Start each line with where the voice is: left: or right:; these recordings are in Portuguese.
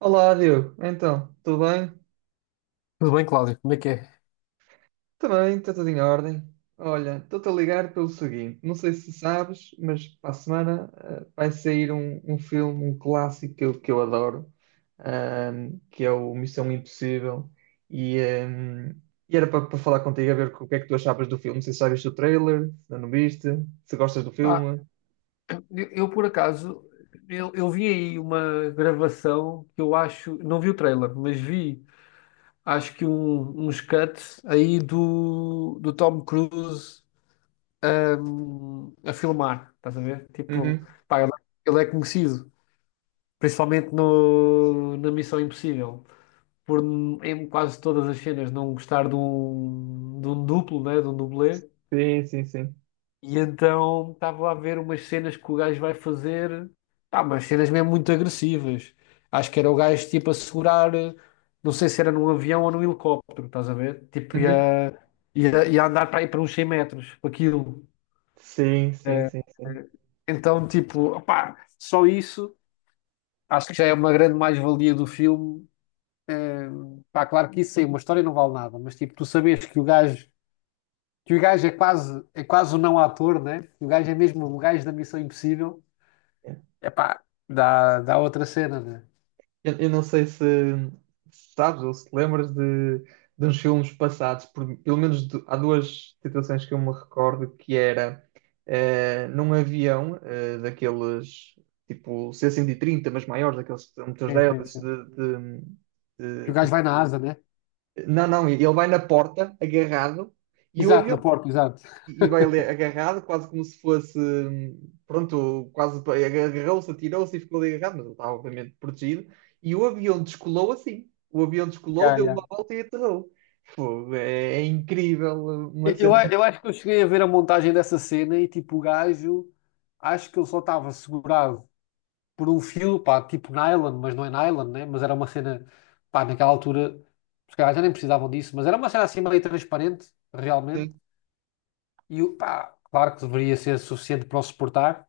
right: Olá, Diogo. Então, tudo bem?
left: Tudo bem, Cláudio? Como é que é?
right: Também, está tudo em ordem. Olha, estou-te a ligar pelo seguinte: não sei se sabes, mas para a semana vai sair um filme, um clássico que eu adoro, que é o Missão Impossível. E, ahm, e era para falar contigo, a ver o que é que tu achavas do filme. Não sei se já viste o trailer, se ainda não viste, se gostas do
left: Ah,
right: filme.
left: eu, por acaso, eu vi aí uma gravação que eu acho, não vi o trailer, mas vi, acho que uns cuts aí do Tom Cruise, a filmar, estás a ver? Tipo,
right: Uhum.
left: pá, ele é conhecido, principalmente no, na Missão Impossível, por em quase todas as cenas não gostar de um duplo, né, de um dublê.
right: Sim, sim, sim.
left: E então estava a ver umas cenas que o gajo vai fazer, pá, umas cenas mesmo muito agressivas. Acho que era o gajo tipo a segurar, não sei se era num avião ou num helicóptero, estás a ver? Tipo,
right: Uhum.
left: ia, ia andar para aí para uns 100 metros, para aquilo.
right: Sim, sim,
left: Eh,
right: sim, sim.
left: eh, Então, tipo, opá, só isso acho que já é uma grande mais-valia do filme. Eh, Pá, claro que isso aí, uma história não vale nada, mas tipo, tu sabes que o gajo é quase o não ator, né? O gajo é mesmo o gajo da Missão Impossível. É pá, dá, dá outra cena, né?
right: Eu não sei se, se sabes ou se te lembras de uns filmes passados, pelo menos há duas situações que eu me recordo, que era num avião daqueles tipo C-130, mas maiores, daqueles motores
left: Sim, sim,
right: deles
left: sim. Que o
right: de-
left: gajo vai na asa, né?
right: não, não, ele vai na porta agarrado e o
left: Exato, na
right: avião
left: porta, exato.
right: e vai ali agarrado, quase como se fosse, pronto, agarrou-se, atirou-se e ficou ali agarrado, mas ele estava obviamente protegido. E o avião descolou assim. O avião descolou,
left: Yeah,
right: deu
left: yeah.
right: uma volta e aterrou. Fogo, é, é incrível uma
left: Eu, eu
right: cena
left: a- eu acho que eu cheguei a ver a montagem dessa cena e tipo, o gajo, acho que ele só estava segurado por um fio, pá, tipo nylon, mas não é nylon, né? Mas era uma cena, pá, naquela altura, os caras já nem precisavam disso, mas era uma cena assim meio transparente, realmente.
right: assim.
left: Pá, claro que deveria ser suficiente para o suportar,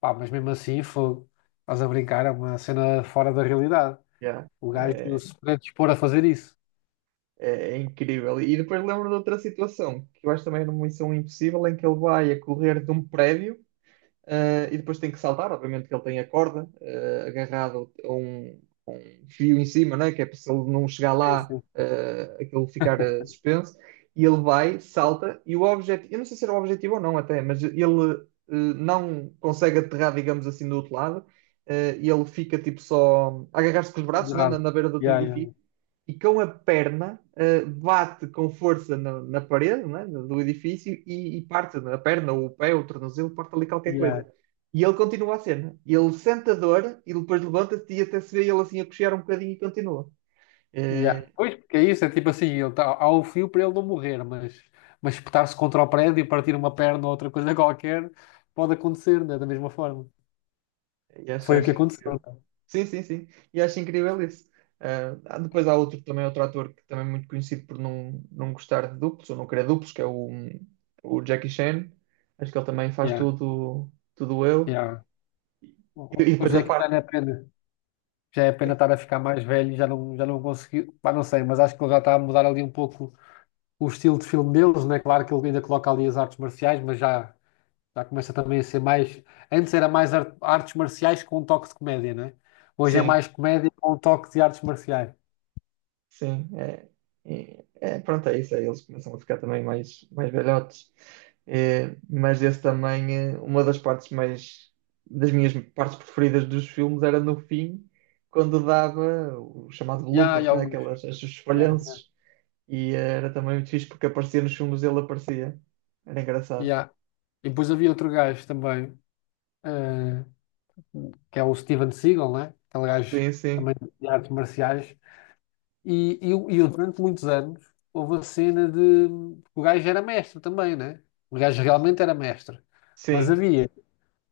left: pá, mas mesmo assim, foi, estás a brincar, é uma cena fora da realidade.
right: Yeah,
left: O gajo
right: é,
left: se predispor a fazer isso.
right: é incrível. E depois lembro de outra situação, que eu acho também numa missão impossível, em que ele vai a correr de um prédio. E depois tem que saltar, obviamente que ele tem a corda agarrado a um fio em cima, né? Que é para se ele não chegar
left: É
right: lá,
left: assim,
right: aquilo ficar suspenso, e ele vai, salta, e o objetivo, eu não sei se era o objetivo ou não até, mas ele não consegue aterrar, digamos assim, do outro lado, e ele fica tipo só a agarrar-se com os braços né? Na,
left: pendurado.
right: na beira do outro
left: Yeah, yeah,
right: edifício, e com a perna bate com força na, na parede, né, do edifício e parte a perna, ou o pé, ou o tornozelo, parte ali qualquer coisa.
left: yeah,
right: E ele continua a cena. Ele sente a dor e depois levanta-se e até se vê ele assim a coxear um bocadinho e continua. Eh,
left: yeah. Pois, porque é isso, é tipo assim, ele tá, há o fio para ele não morrer, mas espetar-se contra o prédio e partir uma perna ou outra coisa qualquer pode acontecer, né? Da mesma forma.
right: e acho,
left: Foi o que
right: acho incrível.
left: aconteceu. Tá?
right: Sim, sim, sim. E acho incrível isso. Ah, depois há outro também, outro ator que também é muito conhecido por não, não gostar de duplos ou não querer duplos, que é o Jackie Chan. Acho que ele também faz
left: Yeah,
right: tudo, tudo eu.
left: yeah.
right: E depois
left: Hoje
right: a
left: é que já
right: parte.
left: não é pena. Já é pena estar a ficar mais velho e já não conseguiu. Pá, não sei, mas acho que ele já está a mudar ali um pouco o estilo de filme deles, né? Claro que ele ainda coloca ali as artes marciais, mas já já começa também a ser mais. Antes era mais artes marciais com um toque de comédia, não é? Hoje é
right: Sim,
left: mais comédia com um toque de artes marciais.
right: sim. É, é, pronto, é isso. Aí eles começam a ficar também mais, mais velhotes. É, mas esse também, é, uma das partes mais, das minhas partes preferidas dos filmes era no fim, quando dava o chamado
left: E há
right: bloopers, né?
left: Augusto.
right: Aquelas, esses
left: Já, já.
right: falhanços. E era também muito fixe porque aparecia nos filmes, ele aparecia. Era engraçado.
left: Já. E depois havia outro gajo também, eh, que é o Steven Seagal, né? Aquele gajo
right: Sim, sim,
left: também de artes marciais. E eu, durante muitos anos, houve a cena de. O gajo era mestre também, né? O gajo realmente era mestre. Mas
right: sim.
left: havia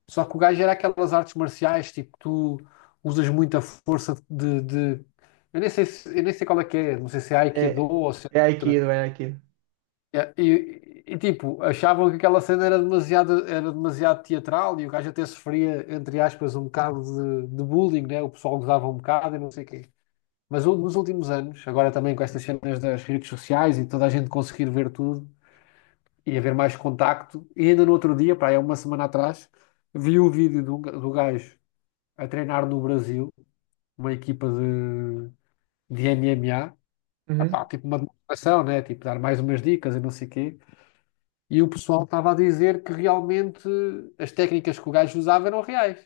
left: só que o gajo era aquelas artes marciais, tipo, tu usas muita força de. Eu nem sei qual é que é, não sei se é Aikido
right: É,
left: ou se é
right: é
left: outra.
right: Aikido, é Aikido.
left: É, e, tipo, achavam que aquela cena era demasiado teatral e o gajo até sofria, entre aspas, um bocado de bullying, né? O pessoal gozava um bocado e não sei o quê. Mas nos últimos anos, agora também com estas cenas das redes sociais e toda a gente conseguir ver tudo e haver mais contacto, e ainda no outro dia, pá, é uma semana atrás, vi o vídeo do gajo a treinar no Brasil, uma equipa de MMA.
right: Uhum.
left: Epá, tipo uma demonstração, né? Tipo, dar mais umas dicas e não sei o quê. E o pessoal estava a dizer que realmente as técnicas que o gajo usava eram reais.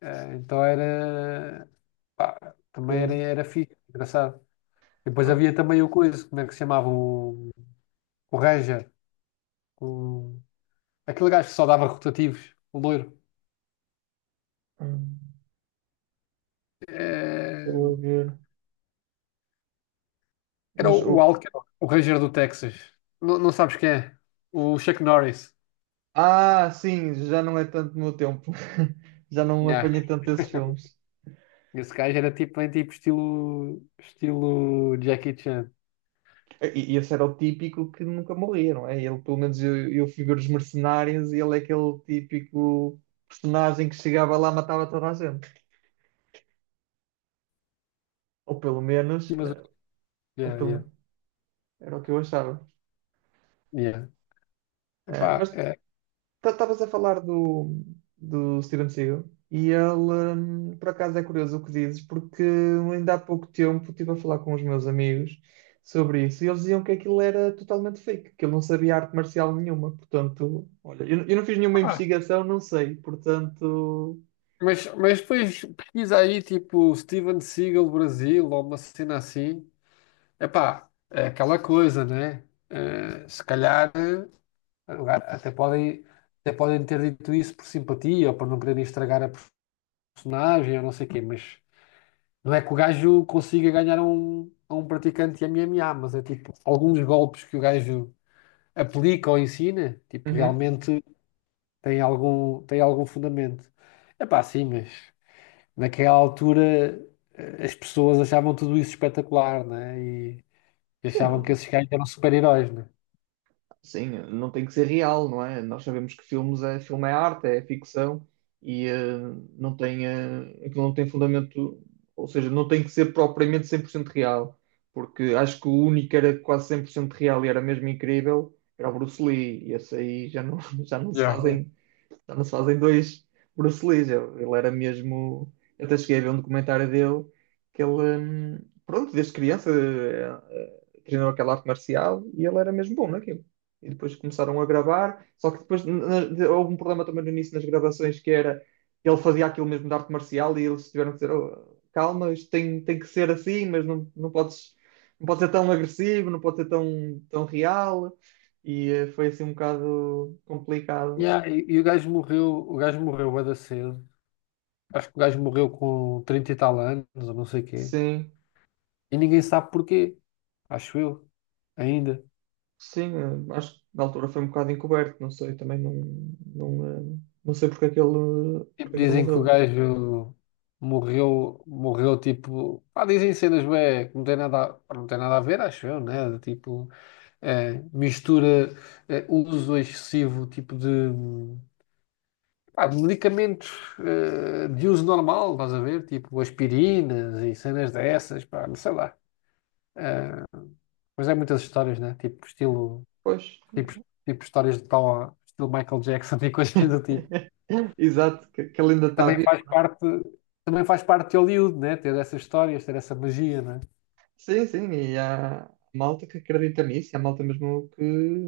left: Então era, pá,
right: Ok.
left: também era, era fixe, engraçado. Depois
right: Ok.
left: havia também o coisa, como é que se chamava? O Ranger, o, aquele gajo que só dava rotativos, o loiro.
right: Hum. Estou
left: Eh,
right: a ver.
left: Era
right: Mas o,
left: o Alcyon, o Ranger do Texas. Não, não sabes quem é? O Chuck Norris.
right: ah, sim, já não é tanto no meu tempo. Já não
left: Yeah.
right: apanhei tanto esses filmes.
left: Esse gajo era tipo, bem tipo estilo Jackie Chan.
right: E esse era o típico que nunca morria, não é? Ele, pelo menos eu figuro os mercenários e ele é aquele típico personagem que chegava lá e matava toda a gente. Ou pelo menos,
left: E, Mas,
right: ou
left: yeah,
right: pelo...
left: yeah,
right: era o que eu achava.
left: yeah. Epá,
right: Mas
left: é,
right: então, estavas a falar do, do Steven Seagal e ele, por acaso, é curioso o que dizes, porque ainda há pouco tempo estive a falar com os meus amigos sobre isso e eles diziam que aquilo era totalmente fake, que ele não sabia arte marcial nenhuma. Portanto, olha, eu não fiz nenhuma
left: ah,
right: investigação, não sei. Portanto,
left: mas depois pesquisa aí tipo Steven Seagal Brasil ou uma cena assim. Epá, é aquela coisa, né? Se calhar agora até podem ter dito isso por simpatia ou para não quererem estragar a personagem ou não sei o quê, mas não é que o gajo consiga ganhar a um praticante de MMA, mas é tipo, alguns golpes que o gajo aplica ou ensina, tipo,
right: uhum.
left: realmente tem algum fundamento. É pá, sim, mas naquela altura, as pessoas achavam tudo isso espetacular, né? E
right: Sim,
left: achavam que
right: não,
left: esses gajos eram super-heróis, né?
right: sim, não tem que ser real, não é? Nós sabemos que filmes é, filme é arte, é ficção e não tem, aquilo não tem fundamento, ou seja, não tem que ser propriamente 100% real, porque acho que o único que era quase 100% real e era mesmo incrível era o Bruce Lee, e esse aí já não, já não se
left: Yeah, yeah.
right: fazem, já não se fazem dois Bruce Lees. Ele era mesmo. Eu até cheguei a ver um documentário dele que ele, pronto, desde criança treinou aquela arte marcial e ele era mesmo bom naquilo. E depois começaram a gravar, só que depois houve um problema também no início nas gravações que era ele fazia aquilo mesmo de arte marcial e eles tiveram que dizer: "Oh, calma, isto tem, tem que ser assim, mas não, não podes, não pode ser tão agressivo, não pode ser tão, tão real. E foi assim um bocado complicado.
left: Yeah, e o gajo morreu bué da cedo. Acho que o gajo morreu com 30 e tal anos, ou não sei o quê.
right: Sim,
left: E ninguém sabe porquê, acho eu, ainda.
right: sim, acho que na altura foi um bocado encoberto, não sei, também não, não, não sei porque é que ele,
left: Tipo,
right: porque é que ele
left: dizem que o
right: morreu.
left: gajo morreu, morreu tipo. Pá, dizem cenas bué, que não tem nada, pá, não tem nada a ver, acho eu, né? De tipo, mistura, uso excessivo tipo pá, de medicamentos, de uso normal, estás a ver? Tipo aspirinas e cenas dessas, pá, não sei lá. Eh, mas é muitas histórias, né? Tipo, estilo,
right: Pois,
left: tipo, tipo histórias de tal, estilo Michael Jackson e coisas do tipo.
right: exato, que ele ainda
left: Que
right: está vivo.
left: também faz parte de Hollywood, né? Ter essas histórias, ter essa magia, né?
right: Sim, sim, e há malta que acredita nisso, e há malta mesmo que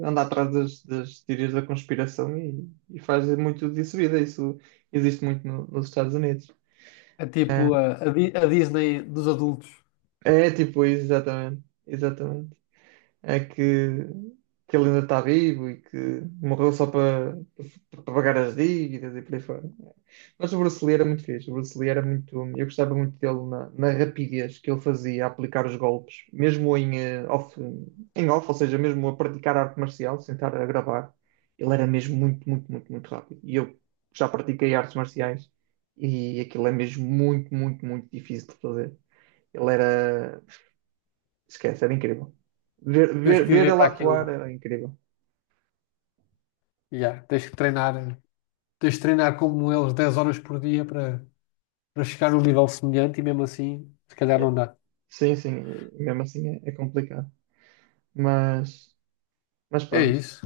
right: anda atrás das, das teorias da conspiração e faz muito disso vida, isso existe muito nos Estados Unidos.
left: É tipo a Disney dos adultos.
right: É, tipo, exatamente, exatamente. É que ele ainda está vivo e que morreu só para, para pagar as dívidas e por aí fora. Mas o Bruce Lee era muito fixe, o Bruce Lee era muito. Eu gostava muito dele na, na rapidez que ele fazia a aplicar os golpes, mesmo em, off, em off, ou seja, mesmo a praticar arte marcial, sem estar a gravar. Ele era mesmo muito, muito, muito, muito rápido. E eu já pratiquei artes marciais e aquilo é mesmo muito, muito, muito difícil de fazer. Ele era. Esquece, era incrível. Ver,
left: Tens que
right: ver, ver
left: viver
right: ele
left: para aquilo, né?
right: atuar era incrível.
left: Yeah, tens que treinar, né? Tens de treinar como eles 10 horas por dia para para chegar num nível semelhante e mesmo assim, se calhar
right: É.
left: não dá.
right: Sim, sim, e mesmo assim é, é complicado. Mas, mas
left: É
right: pronto.
left: isso.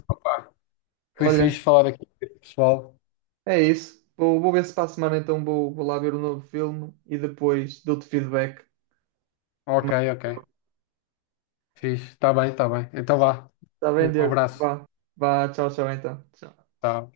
left: Foi fixe
right: Olha,
left: falar aqui, com o pessoal.
right: é isso. Vou, vou ver se para a semana então vou, vou lá ver o novo filme e depois dou-te feedback. Como
left: Ok,
right: é que correu.
left: ok. Fixe. Está bem, está bem. Então vá.
right: Está bem,
left: Um
right: Diego?
left: abraço.
right: Vá, vá, tchau, tchau então. Tchau.
left: Tá.